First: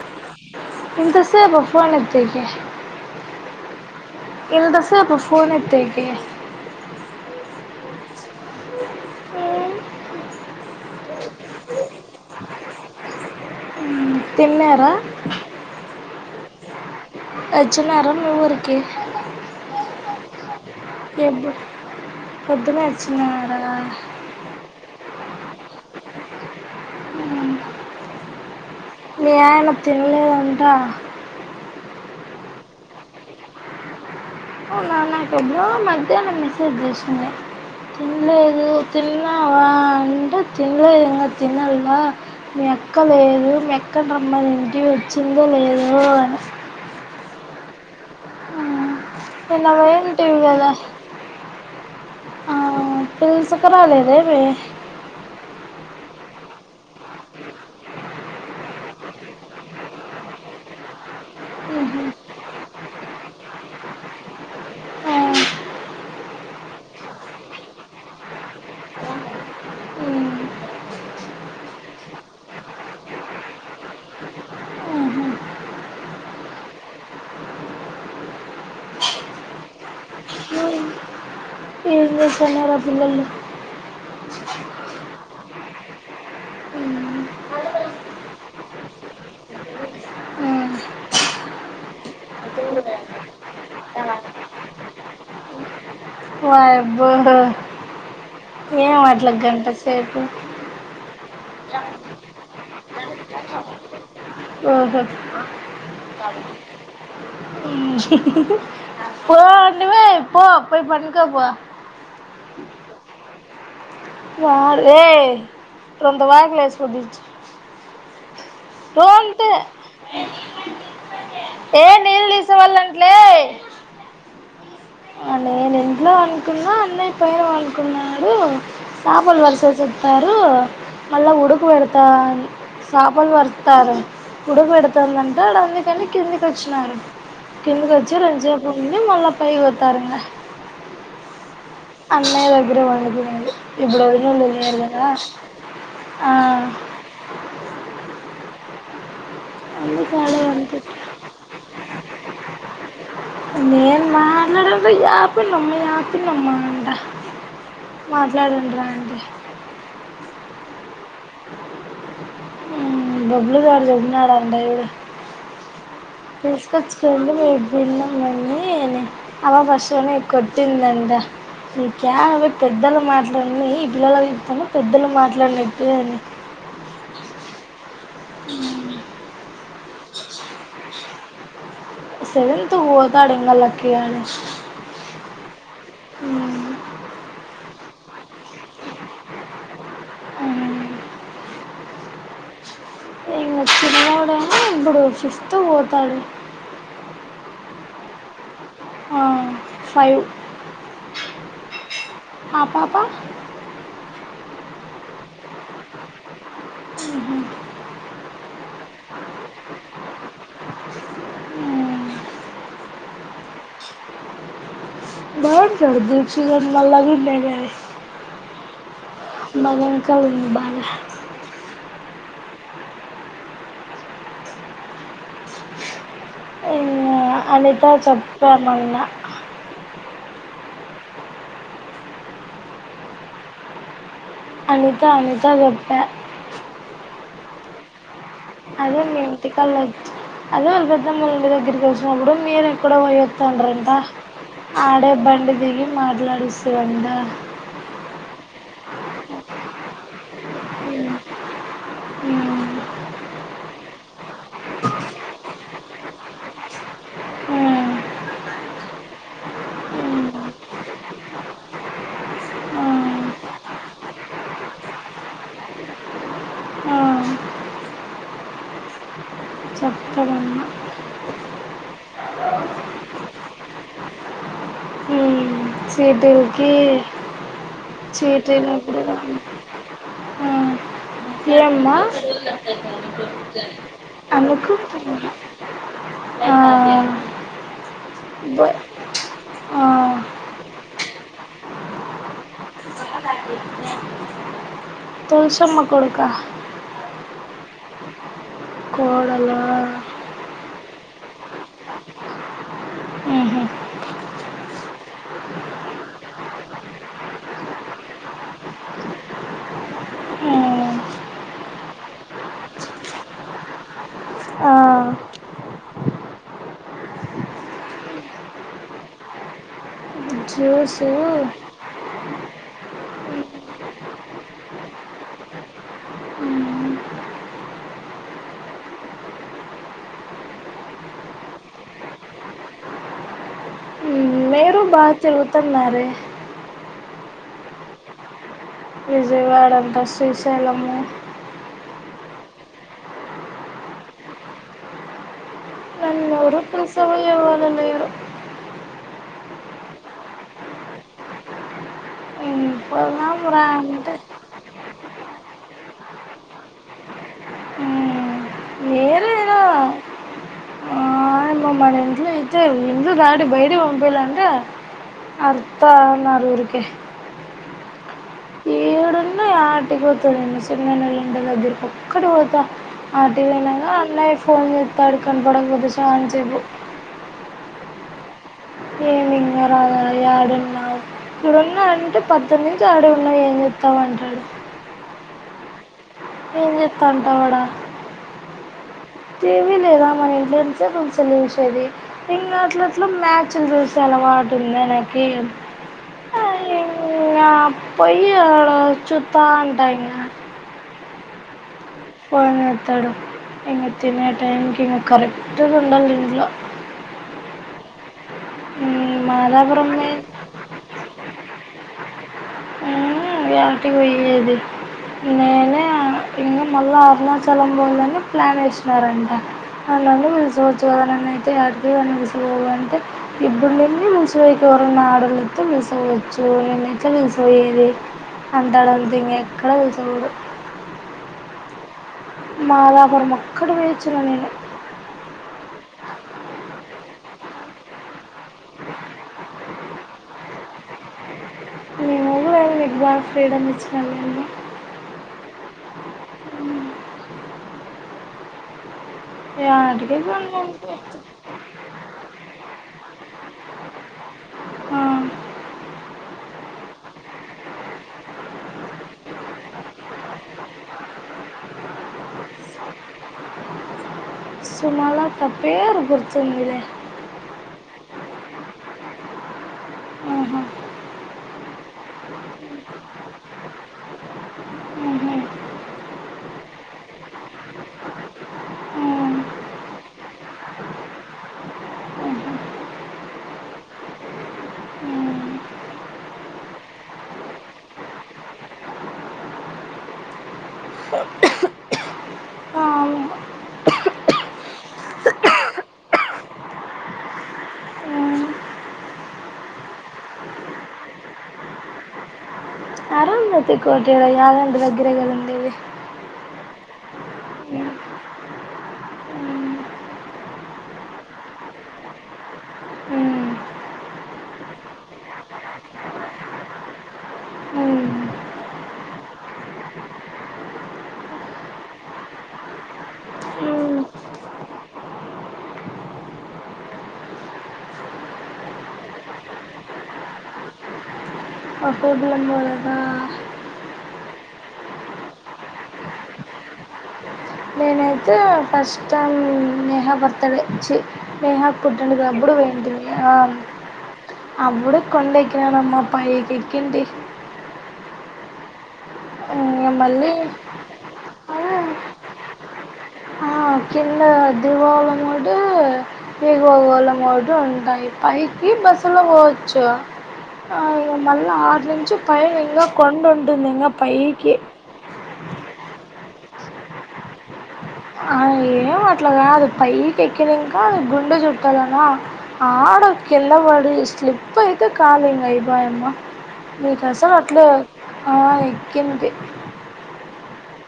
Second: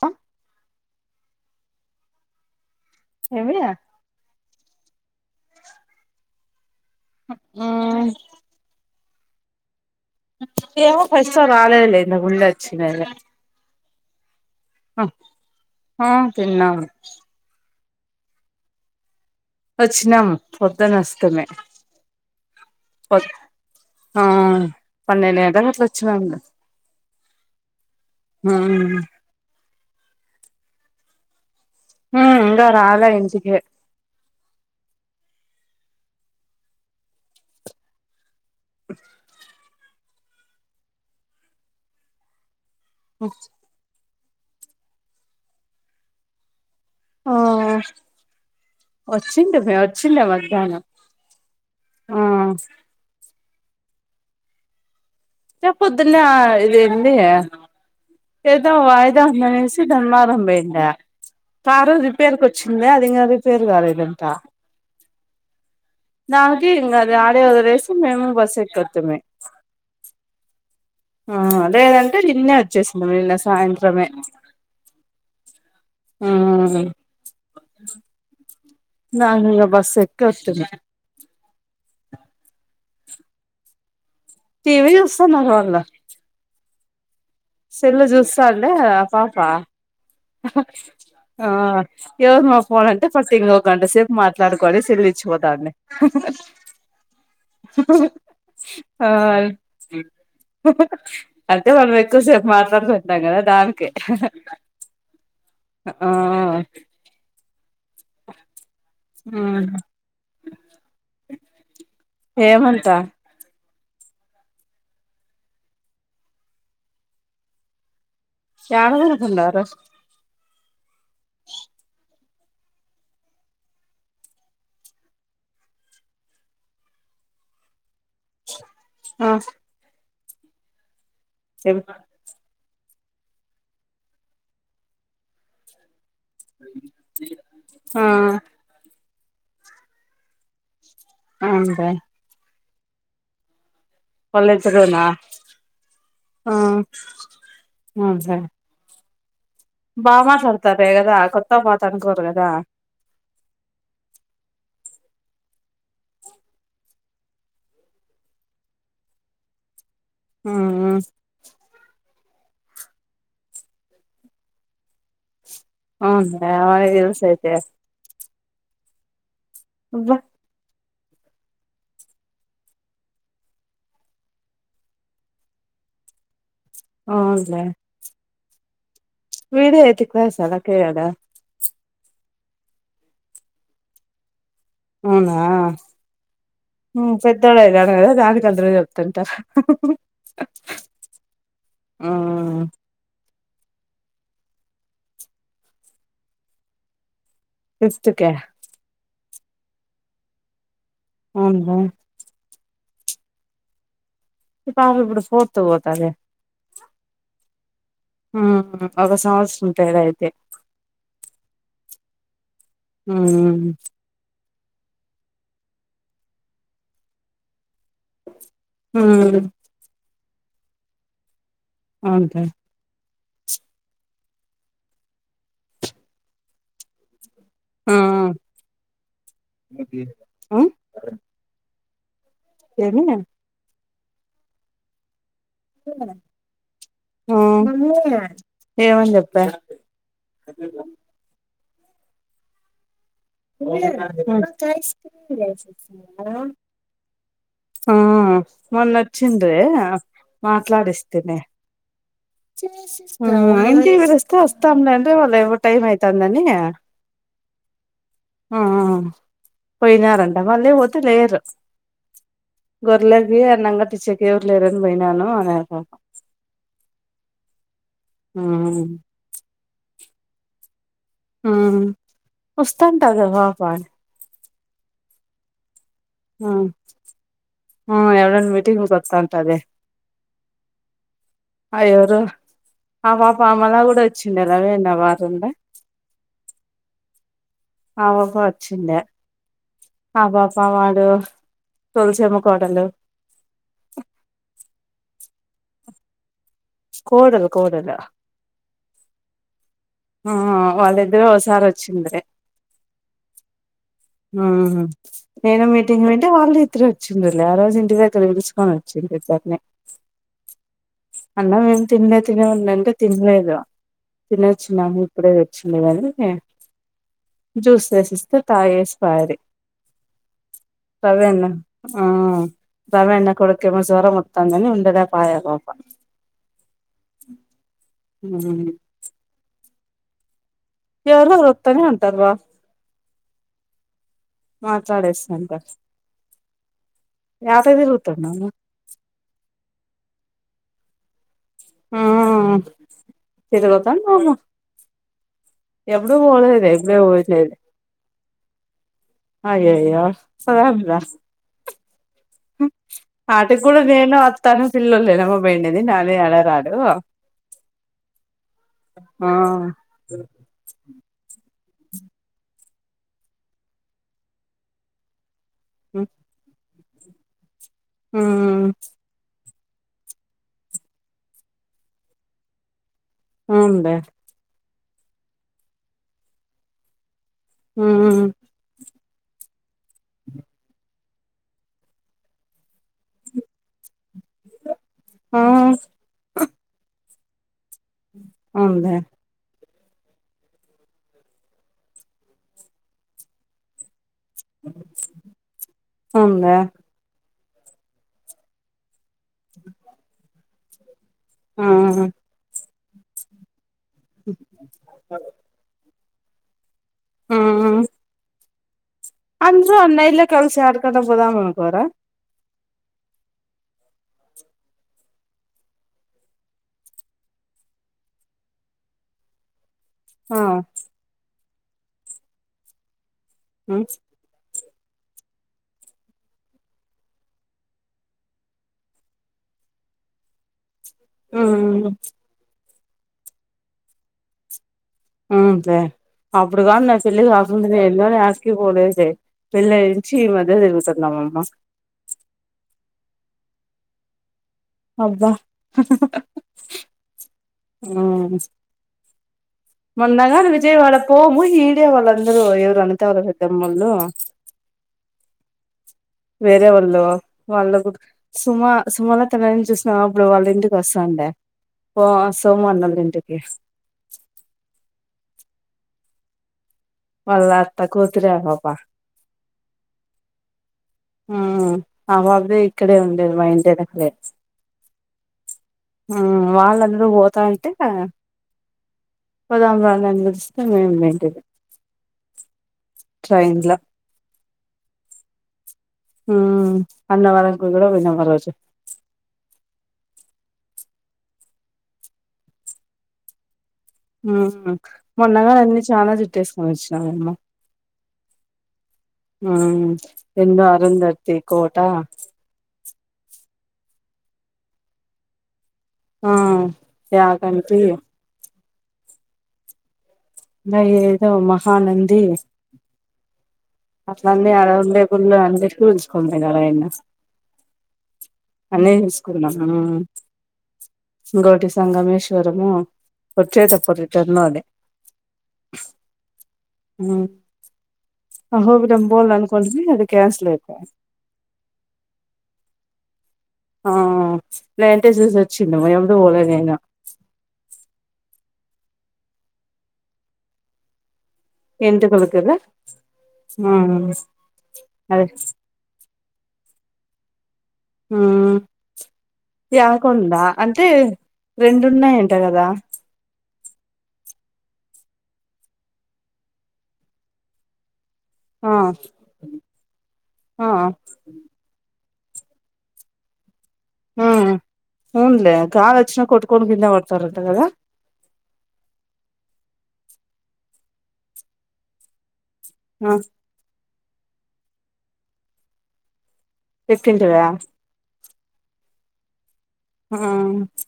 అ ఎంత సేపు ఫోన్ ఎత్తేకి. ఎంత సేపు ఫోను ఎత్తేకి. ఊ ఏమో పైసల్ రాలేదులే. ఇంతక్ ముందు వచ్చినయె. తిన్నారా తిన్నాం. వచ్చిన్నారా మీ వూరికీ. వచ్చిన్నం పొద్దన్నే వస్తమి. పొద్దున్నే వచ్చినారా. ఆ పన్నెండు గంటలలకు అట్లా వచ్చ [unintelligible] ఆ తిన్లేదంట ఉ ఇంగా రాల ఇంటికి వు నా నాకు ఎబ్బుడ్డో. మధ్యానం మెసేజ్ చేసిండ తినలేదు తిన్నావా అంటే తినలేదు ఇంకా తినల్ మా మీ అక్కలేదు మీ అక్క [unintelligible] వచ్చింది లేదో అని ఆ ఆ, వచ్చింది నిన్న [unintelligible] వచ్చింద పోయింటివి కదా మధ్యాహ్నం ఆ పిల్స్కు రాలేదేమి పొద్దునే ఇది ఎంది ఏదో వాయిదా ఉందనేేసి ధర్మమార్మ పోయిండ కారు రిపేర్కి వచ్చింద అదింగా రిపేర్ కాలేదంట ఆ దానికి ఇంగ అది ఆడే ఒక వయసు మేము బస్ ఎక్కోతిమి అ ఆ లేదంటే నిన్నే వచ్చేసింది నిన్న సాయంత్రమే అ [unintelligible] ఎం చేస్తన్నారు ఆ పిల్లొలు టివి చూస్తున్నారు వాళ్ళ సెల్ చూస్తండే ఆ పాప ఆ ఎవరు మా పోన్ అంటే పట్ ఇం ఒక గంట సేపు మాట్లాడుకని సెల్ ఇచ్చిపోతాండి వయ్యబ్బో ఏం ఆ అట్ల గంట సేపు అంటే మనం ఎక్కువసేపు మాట్లాడుకుంటాం కదా దానికి ఓహో ఆ పో నువ్వే పో పోయి పనుకోపో ఏమంట [unintelligible] యాడ రోంతే కనుకున్నారు లే నీళ్లు తీసుకూరవలాంట్లే నేను ఇంట్లో అనుకున్నా అన్నయ్య పైన అనుకు న్నాడు ఆ చపలు వరిసే చతారు మళ్ళా ఉడుకు చెప్ పెడతా చపలు పరుస్తారు ఉడుకు పెడతందంట ఆడ అందుకని కింది కచ్చినారు కింది ఆ కచ్చి రొన్సేపు వచ్చి మళ్ళా పై [unintelligible] అవునులే అన్నయ్య దగ్గర [unintelligible] ఇబుడు ఒదినోళ్లు వాళ్ళిద్దరూనా ఆ [unintelligible] ఆడే బామట్లాడతారే వండుకుంటా కదా కొత్త పాత అనుకోరు కదా నేను మాట్లాడ [unintelligible] యాపిన్నమ్మ యాపిన్నమ్మ అంట మాట్లాడుండరా అండి హ బబ్లుగాడు దోబ్బినడు అంట చూడు అవునులే వానికి తెలుసు తీసుకొచ్చుకోండి అయితే మేము విన్నాంమని అలా అబ్బా కొట్టిందం ట నీకు యలా పెద్దలు మాట్లాడిన ఈ పిల్లల చెతాను పెద్దలు మాట్లాడినటు అని అవున్లె [unintelligible] సెవన్తు కి పోతాడు ఇంగ లక్కీ గాని అవునా పెద్దోళద ్ర చెప్తుంట ఆ ఇం చిన్నాడైనా ఇప్పుడు ఫిఫ్త్ పోతాడు ఇస్క ఫైవ్ అవునుా బబా ఇ పాాము ఇప్పుడు ఫోతు పోతద హ ఉ ఒక సంవత్సరం ఉంటాద అయితే ఆ బ చడద సి రన మల్లా విన్నేగా హ కావ బాల అవుదా అ అనిత ఉమ్ చెప్పనున్నా అ ఏర అనిత అనిత చెప్పా ఆ అదే మీ ఇంటికాళచ్చ అదే వాళ్ళ పెద్ద ము దగ్గరికిెలిసినప్పుడు మీరు ఎక్కడ పోయ అ తండ్రింటా ఆడే బడి దగి మాట్లాడస్తవంట ఆ మన్ నచ్చంద్రీ మాట్లాడస్తతన మ్మ్ తీవరస్తా వస్తాంన అంద వాల్ళ టైమ్ అయితా అందని ఆ మ్మ్ పోయినారంట వాళ్ళీ పోదులేరు మ్మ్ గొరలకి అన్నంగా టీచకి ఎవరు లేరని పోయినాను అనే అవు ఆ చెప్పడంన్నా వస్తస్తాంటగా వా పాాల ఉమ్ సిదుల్కి ఉమ్ ఎవడన్నా మీటింగ్కి చీటిలోడ కా వస్తాంటది ఆ ఏమ్మా ఎవరు ఆ పాప ఆమలా కూడా వచ్చిండే అమకు రవేణ వారండే ఆ అవ కో వచ్చంట ఆ పాాపా వాడు తోలసమ్మ కోటలు తలుసమ్మ కొడుక కోడలు కోడలా కోడల సారా అ ఆ నేను మీటింగ్ వింటే వాళ్ళు ఇద్దర వచ్చిండి ఆ రోజు ఇంటి దగ్గర పలుచుకొని వచ్చి నే హ అన్నమేం తిన్లే తినే ఉంంటే తిన్లేదు ఆ తినొచ్చినాము ఇప్పుడే వచ్చింది కాని జ్యూస్ వేసిస్తే తాగి వేస్త పా జ్యూసు సరే అన్న ఆ రవన్నా కొడుక్కి జ్వరం మొత్తందని ఉండక పాయే పాప అ మ్మ్ హ్హ్ ఎవరెవరో వత్తనే ఉంటరు గా మీరు బాగా మాట్లాడేస్తుంటారు తిరుగుతున్నారే యాసతిరుగుతందా విజయవాడ అంత శ్రీశైలము ఆ తిరిగొద్దాం బామ్మ ఎప్పుడు నన్ను ఎవరు పోలేదే ఇప్పుడే పిలిచేవాళ్ళు పోయచ్చేది ఎవరు లేరు అయ్యోయ్యో సరే వెళ్ళండి రా ఉమ్, పోదాం ఆడికి రా కూడా అంటే నేను వత్తను పిల్లలేనమ్మ బయలుదేరింది ఇవ్వాల అడు రాడు ఉమ్, ఆ మీరేనా వాళ్ళు మన ఇంటిలో అయితే ఎందుకు ఇల్లు దాటి బయటికీ పోకుండ్లంటే వత్తా అన్నారు ఊరికే మ్మ్ హ్ అటు పోతాను సుమానాన్నోళ్ల ఇంటి దగ్గరికి ఒక్కడి పోతా అటు పోవంగానే అవునులే అన్నయ్య ఫోన్ చేస్తాడు చాన్సేపు కనబడకపోతే మ్మ్ ఏమి ఇంగా రావాలి యాడున్నావ్ ఇడున్నావంటే పడ్డెనిమిది ఏడున్నావు ఏం చెప్తాన్నవ్ అంటడు ఆ పంట పొలంలా వుందే టీవీ లేదా మన ఇంట్లో ఎంత సేపు నిల్చుని చూసేది ఇంగ అట్లెట్ల మ్యాచ్లు చూసేది అలవాటు ఉంది ఆయనకి అవునులే ఏదో అబ్బాయి చుట్టాలాంట ఆయన ఆ ఫోన్ ఎత్తడు ఇగ తినే టైంకి ఇగ కరెక్ట్ ఉండరు ఇంట్లో మ్మ్ అందరు మాదాపురం పోయి అమ్మాయిలు కలిసి ఆడుకుంటూ పోదాము అనుకోరా అ ఎటు పోయేది నేనే ఇంగా మళ్ళా అరుణాచలం పోదామని ప్లాన్ వేసినారంట వాళ్ళందరిని ఆ పిలుసుకోవచ్చు కదా నాన్నయితే అడిగా నిలిసుకోవాలంటే ఇప్పటి ఉమ్ నుండి నిలుసో ఎవరన్నా ఆడోళ్లు వత్తే లేసి వెళ్లొచ్చు ఏమన్నయితే నిల్చొవాలి అంటాడు ఉంది ఇంగ ఎక్కడ కూర్చోకూడదు ఆ ప్చ్ మాదాపురం వొక్కటే పోయచ్చిన నేను అవునే అప్పుడు కాని నా చెల్లెలు అసోంటిది ఎన్నడు ఆడికి పోలె పెళ్లి అయినా నుంచి ఇ మధ్య తిరుగుతుంది అమ్మమ్మ మేము కూడా ఆమెకి బాగా ఫ్రీడమ్ ఇచ్చినమండి అబ్బా ఆ యాటికి మొన్నగాని పోను విజయవాడ పోము ఈడే వాళ్ళందరు ఎవరో అనితా వాళ్ళ పెద్దమ్మ వాళ్ళు ఆ వేరే వాల్లో వాళ్ళ సుమా సుమలతని చూసిన అప్పుడు వాళ్ళ ఇంటికి వస్తాండే సుమ అన్నం తింటుంది సుమలత పేరు గుర్తుందిలే వాళ్ల అత్త కూతురే అమ్మమ్మ ఆహా, ఆ బాబ్రే ఇక్కడే ఉండేది మా ఇంటి వెనకే ఆహా. ఆ వాళ్ళ నువ్ పోతాటివి కా పోదాం దా నను పిలిస్తే నేన్ బయంటిని ట్రైన్లా ఊ అన్నవరం కూడా పోయినం ఆ రోజు ఊ మొన్న అన్ని చాలా చుట్టేసుకుని వచ్చిన నేను ఆ ఏందో అరుందర్తి కోట అది కోట ఈడ కాదంట [unintelligible] దగ్గర గా ఉంది ఇది ఆ యాగంటి అ ఏదో మహానంది ఊ అట్లం లే ఆ రోజు ఉండే గుళ్ళు అన్నిటిని చూసుకొని పోయిన నేను మ్మ్. అన్నే చూసుకోనాం ఆ ఇంగోటి సంగమేశ్వరము ఉచ్చేత మ్మ్. పోటి టర్నదే ఊ అహో బిలం బోల్ అనుకోంటిమి అది క్యాన్సల్ ఐపాయే పోదుగన్ పోదామా ఆ చూసచిండు ఎవరు పోలేదింగా కష్టాలు నేహా బర్త్ డే చీ నేహా ఎంటికలు పుట్టెంటికలపుడు కదా పోయింటిమి ఆ ఉమ్ అప్పుడు అదే కొండెక్కిననమ్మా పయ్ కెక్కింటీ ఊ మళ్ళీ త్యకుండా అంటే ఆ, రెండున్నాయంట కదా ఆ కింద దివాళాం ఒకటి ఎగువగోళం ఒకటి ఉంటాయి పైకి ఆ బస్సులో పోవచ్చు ఆ ఇగ మల్ల ఆడ్ నుంచి పైన ఇంగా కొండ ఉంటుంది ఇంగ పైకి అవున్లే గాలొచ్చినా కొట్టుకొని కింద పడతారంట కదా ఆ ఏం అట్ల కాదు పైకి ఎక్కినంకా గుండు చుట్టాలనా ఆడా ఆ కిందపడి స్లిప్ అయితే కాలింగ అయిపాయమ్మ మీకసలు పెట్టింటివా అట్లే ఆ ఎక్కింది ఆ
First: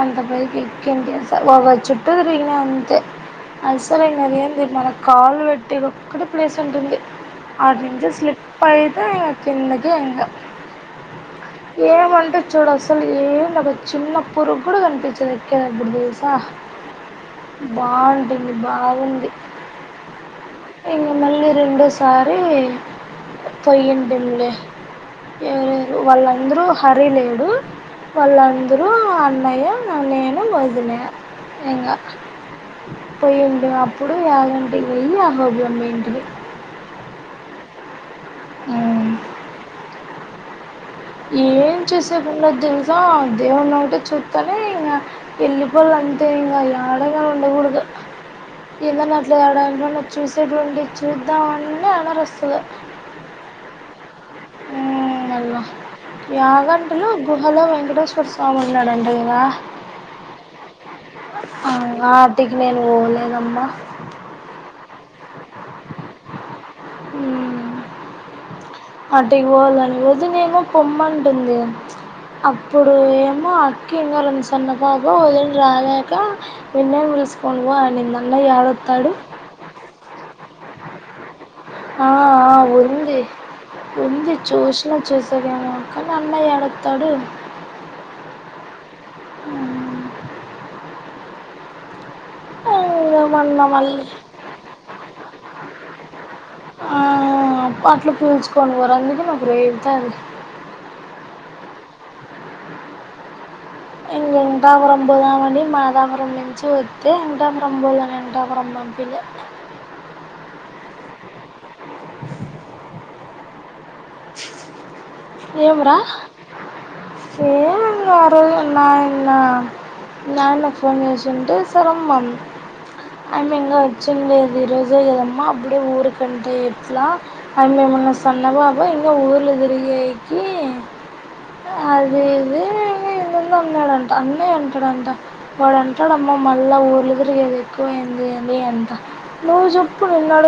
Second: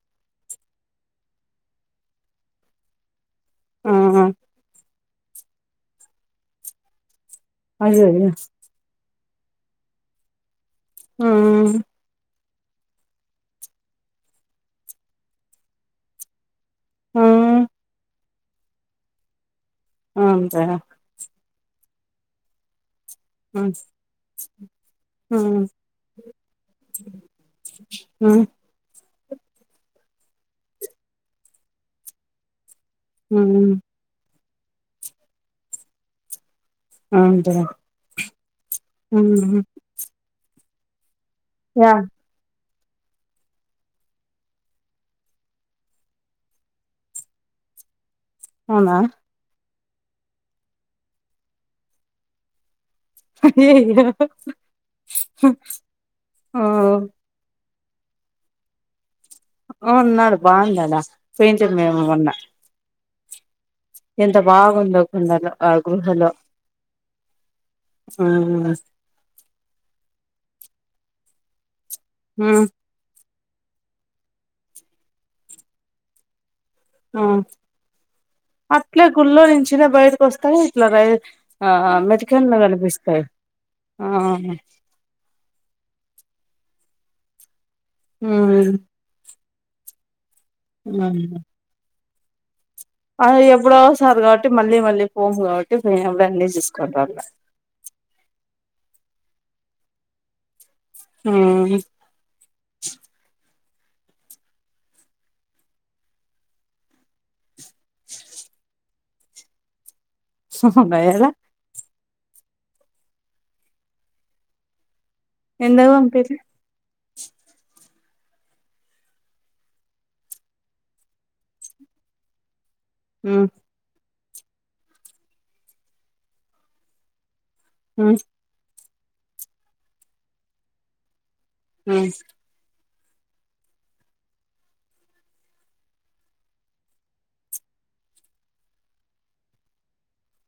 అంత పయికి ఎక్కింటి సర్ ఒక్కచుట్టూ తిరిగిన అంతే ఆ అసలైనది ఏంది మన కాలు పెట్టేఒక్కట్టే ప్లేస్ ఉంటుంది అదే అడినించి స్లిప్ అయితే ఇగ కిందకే ఇంగా ఊమ్ చూడు అసలు ఏం లేదు ఒగ చిన్న పురుగు కూడా కనిపించదు ఎక్కేడప్పుడు తెలుసా ఆ బాగుంటుంది బాగుంది అంతే ఇంక మళ్ళీ రెండోసారి ఆ పొయ్యుండిమ్ లే ఎవరెవరు వాళ్ళందరూ హరిలేడు ఆ వాళ్ళందరూ అన్నయ్య నేను వదిన ఇంగా ఆ పోయింటిమి అప్పుడు యాగంటికి పోయి అహోబిలం పోయింటిమి అంతేనా ఉమ్. ఊ ఊ ఏం చేసేకుండదు గా దేవున్నొకటే చూస్తాలే ఇంగా యెళ్లిపోవాలంతే ఇంగా ఏడగా ఉండకూడదు అవునా ఏందన్నా అట్లే ఏడాన్న చూసేటువంటి చూద్దామ అన్న అనరుస్తది అయ్యయో ఊమ్ మల్లా యాగంటిలో గుహలో వెేంకటేశ్వరస్వామి ఉన్నాడంట గ ఆ ఉన్నాడు బాగుందాడా పెయింటింగ్ మేము వా మొన్న ఆటికి నేను పోలేనమ్మ ఎంత బాగుందో కొండలో ఆ గుహ లో ఊ ఆ నిమస్ అటికి పోవలని వదినేమో పొమ్మంటుంది ఉమ్ అప్పుడు ఏం ఆ అక్క ఇంగా రోంత సన్న పాప వదిన్ రాలేక మిన్నేయ్యను ఆ పిలుసుకొని పో అనింది. అన్నయ్య యాడొత్తాడు కానీ ఇట్లా రై ఆ ఆ మెటికన్లు ఉంది. కనిపిస్తాయి ఆ ఉంది చూస్న చూస్ సేకేమో కానీ అన్నయ్య యాడొత్తాడు. హ్మ్. అవునా ఆ మళ్ళా మళ్ళీ ఎప్పుడోసారి కాబట్టి మళ్ళీ మళ్ళీ పోము కాబట్టి పోయినప్పుడే అన్నీ చూసుకొన్రాళ్ళ. అట్ల పీల్చుకొని పొరు అందుకే నాకు రేగుతాంది. మ్మ్ హు ఇంగ వెంకటాపురం పోదామని మాదాపురం నుంచి వత్తె ఎంకట అమ్మోళ్ళు నన్ను వెంకటాపురం పంపిలే ఉహుమ్ భైర్ల ఎందుకు ఏంరా పంపిరు ఏమ్ ఆ రోజు నాయన్న నాయనకు ఫోన్ చేసింటే సరే అమ్మ అన్ ఉమ్ ఆయమ్మింగా వచ్చిండేది ఈ రోజే గదమ్మ అప్పుడే ఊరుకంటే ఎట్లా ఆయమ్మెమన్న ఉమ్ సన్నపాప ఇంగా ఊర్లు తిరిగేకి ఉమ్ అదిఇది అని ఏందేందో అన్నాడంట అన్ని అంటాడంట వాడంటాడమ్మా మళ్ళా ఊర్లు తిరిగేదేక్కువై వైంది ఏమి అంట నువ్వు చొప్పు నిన్నడగు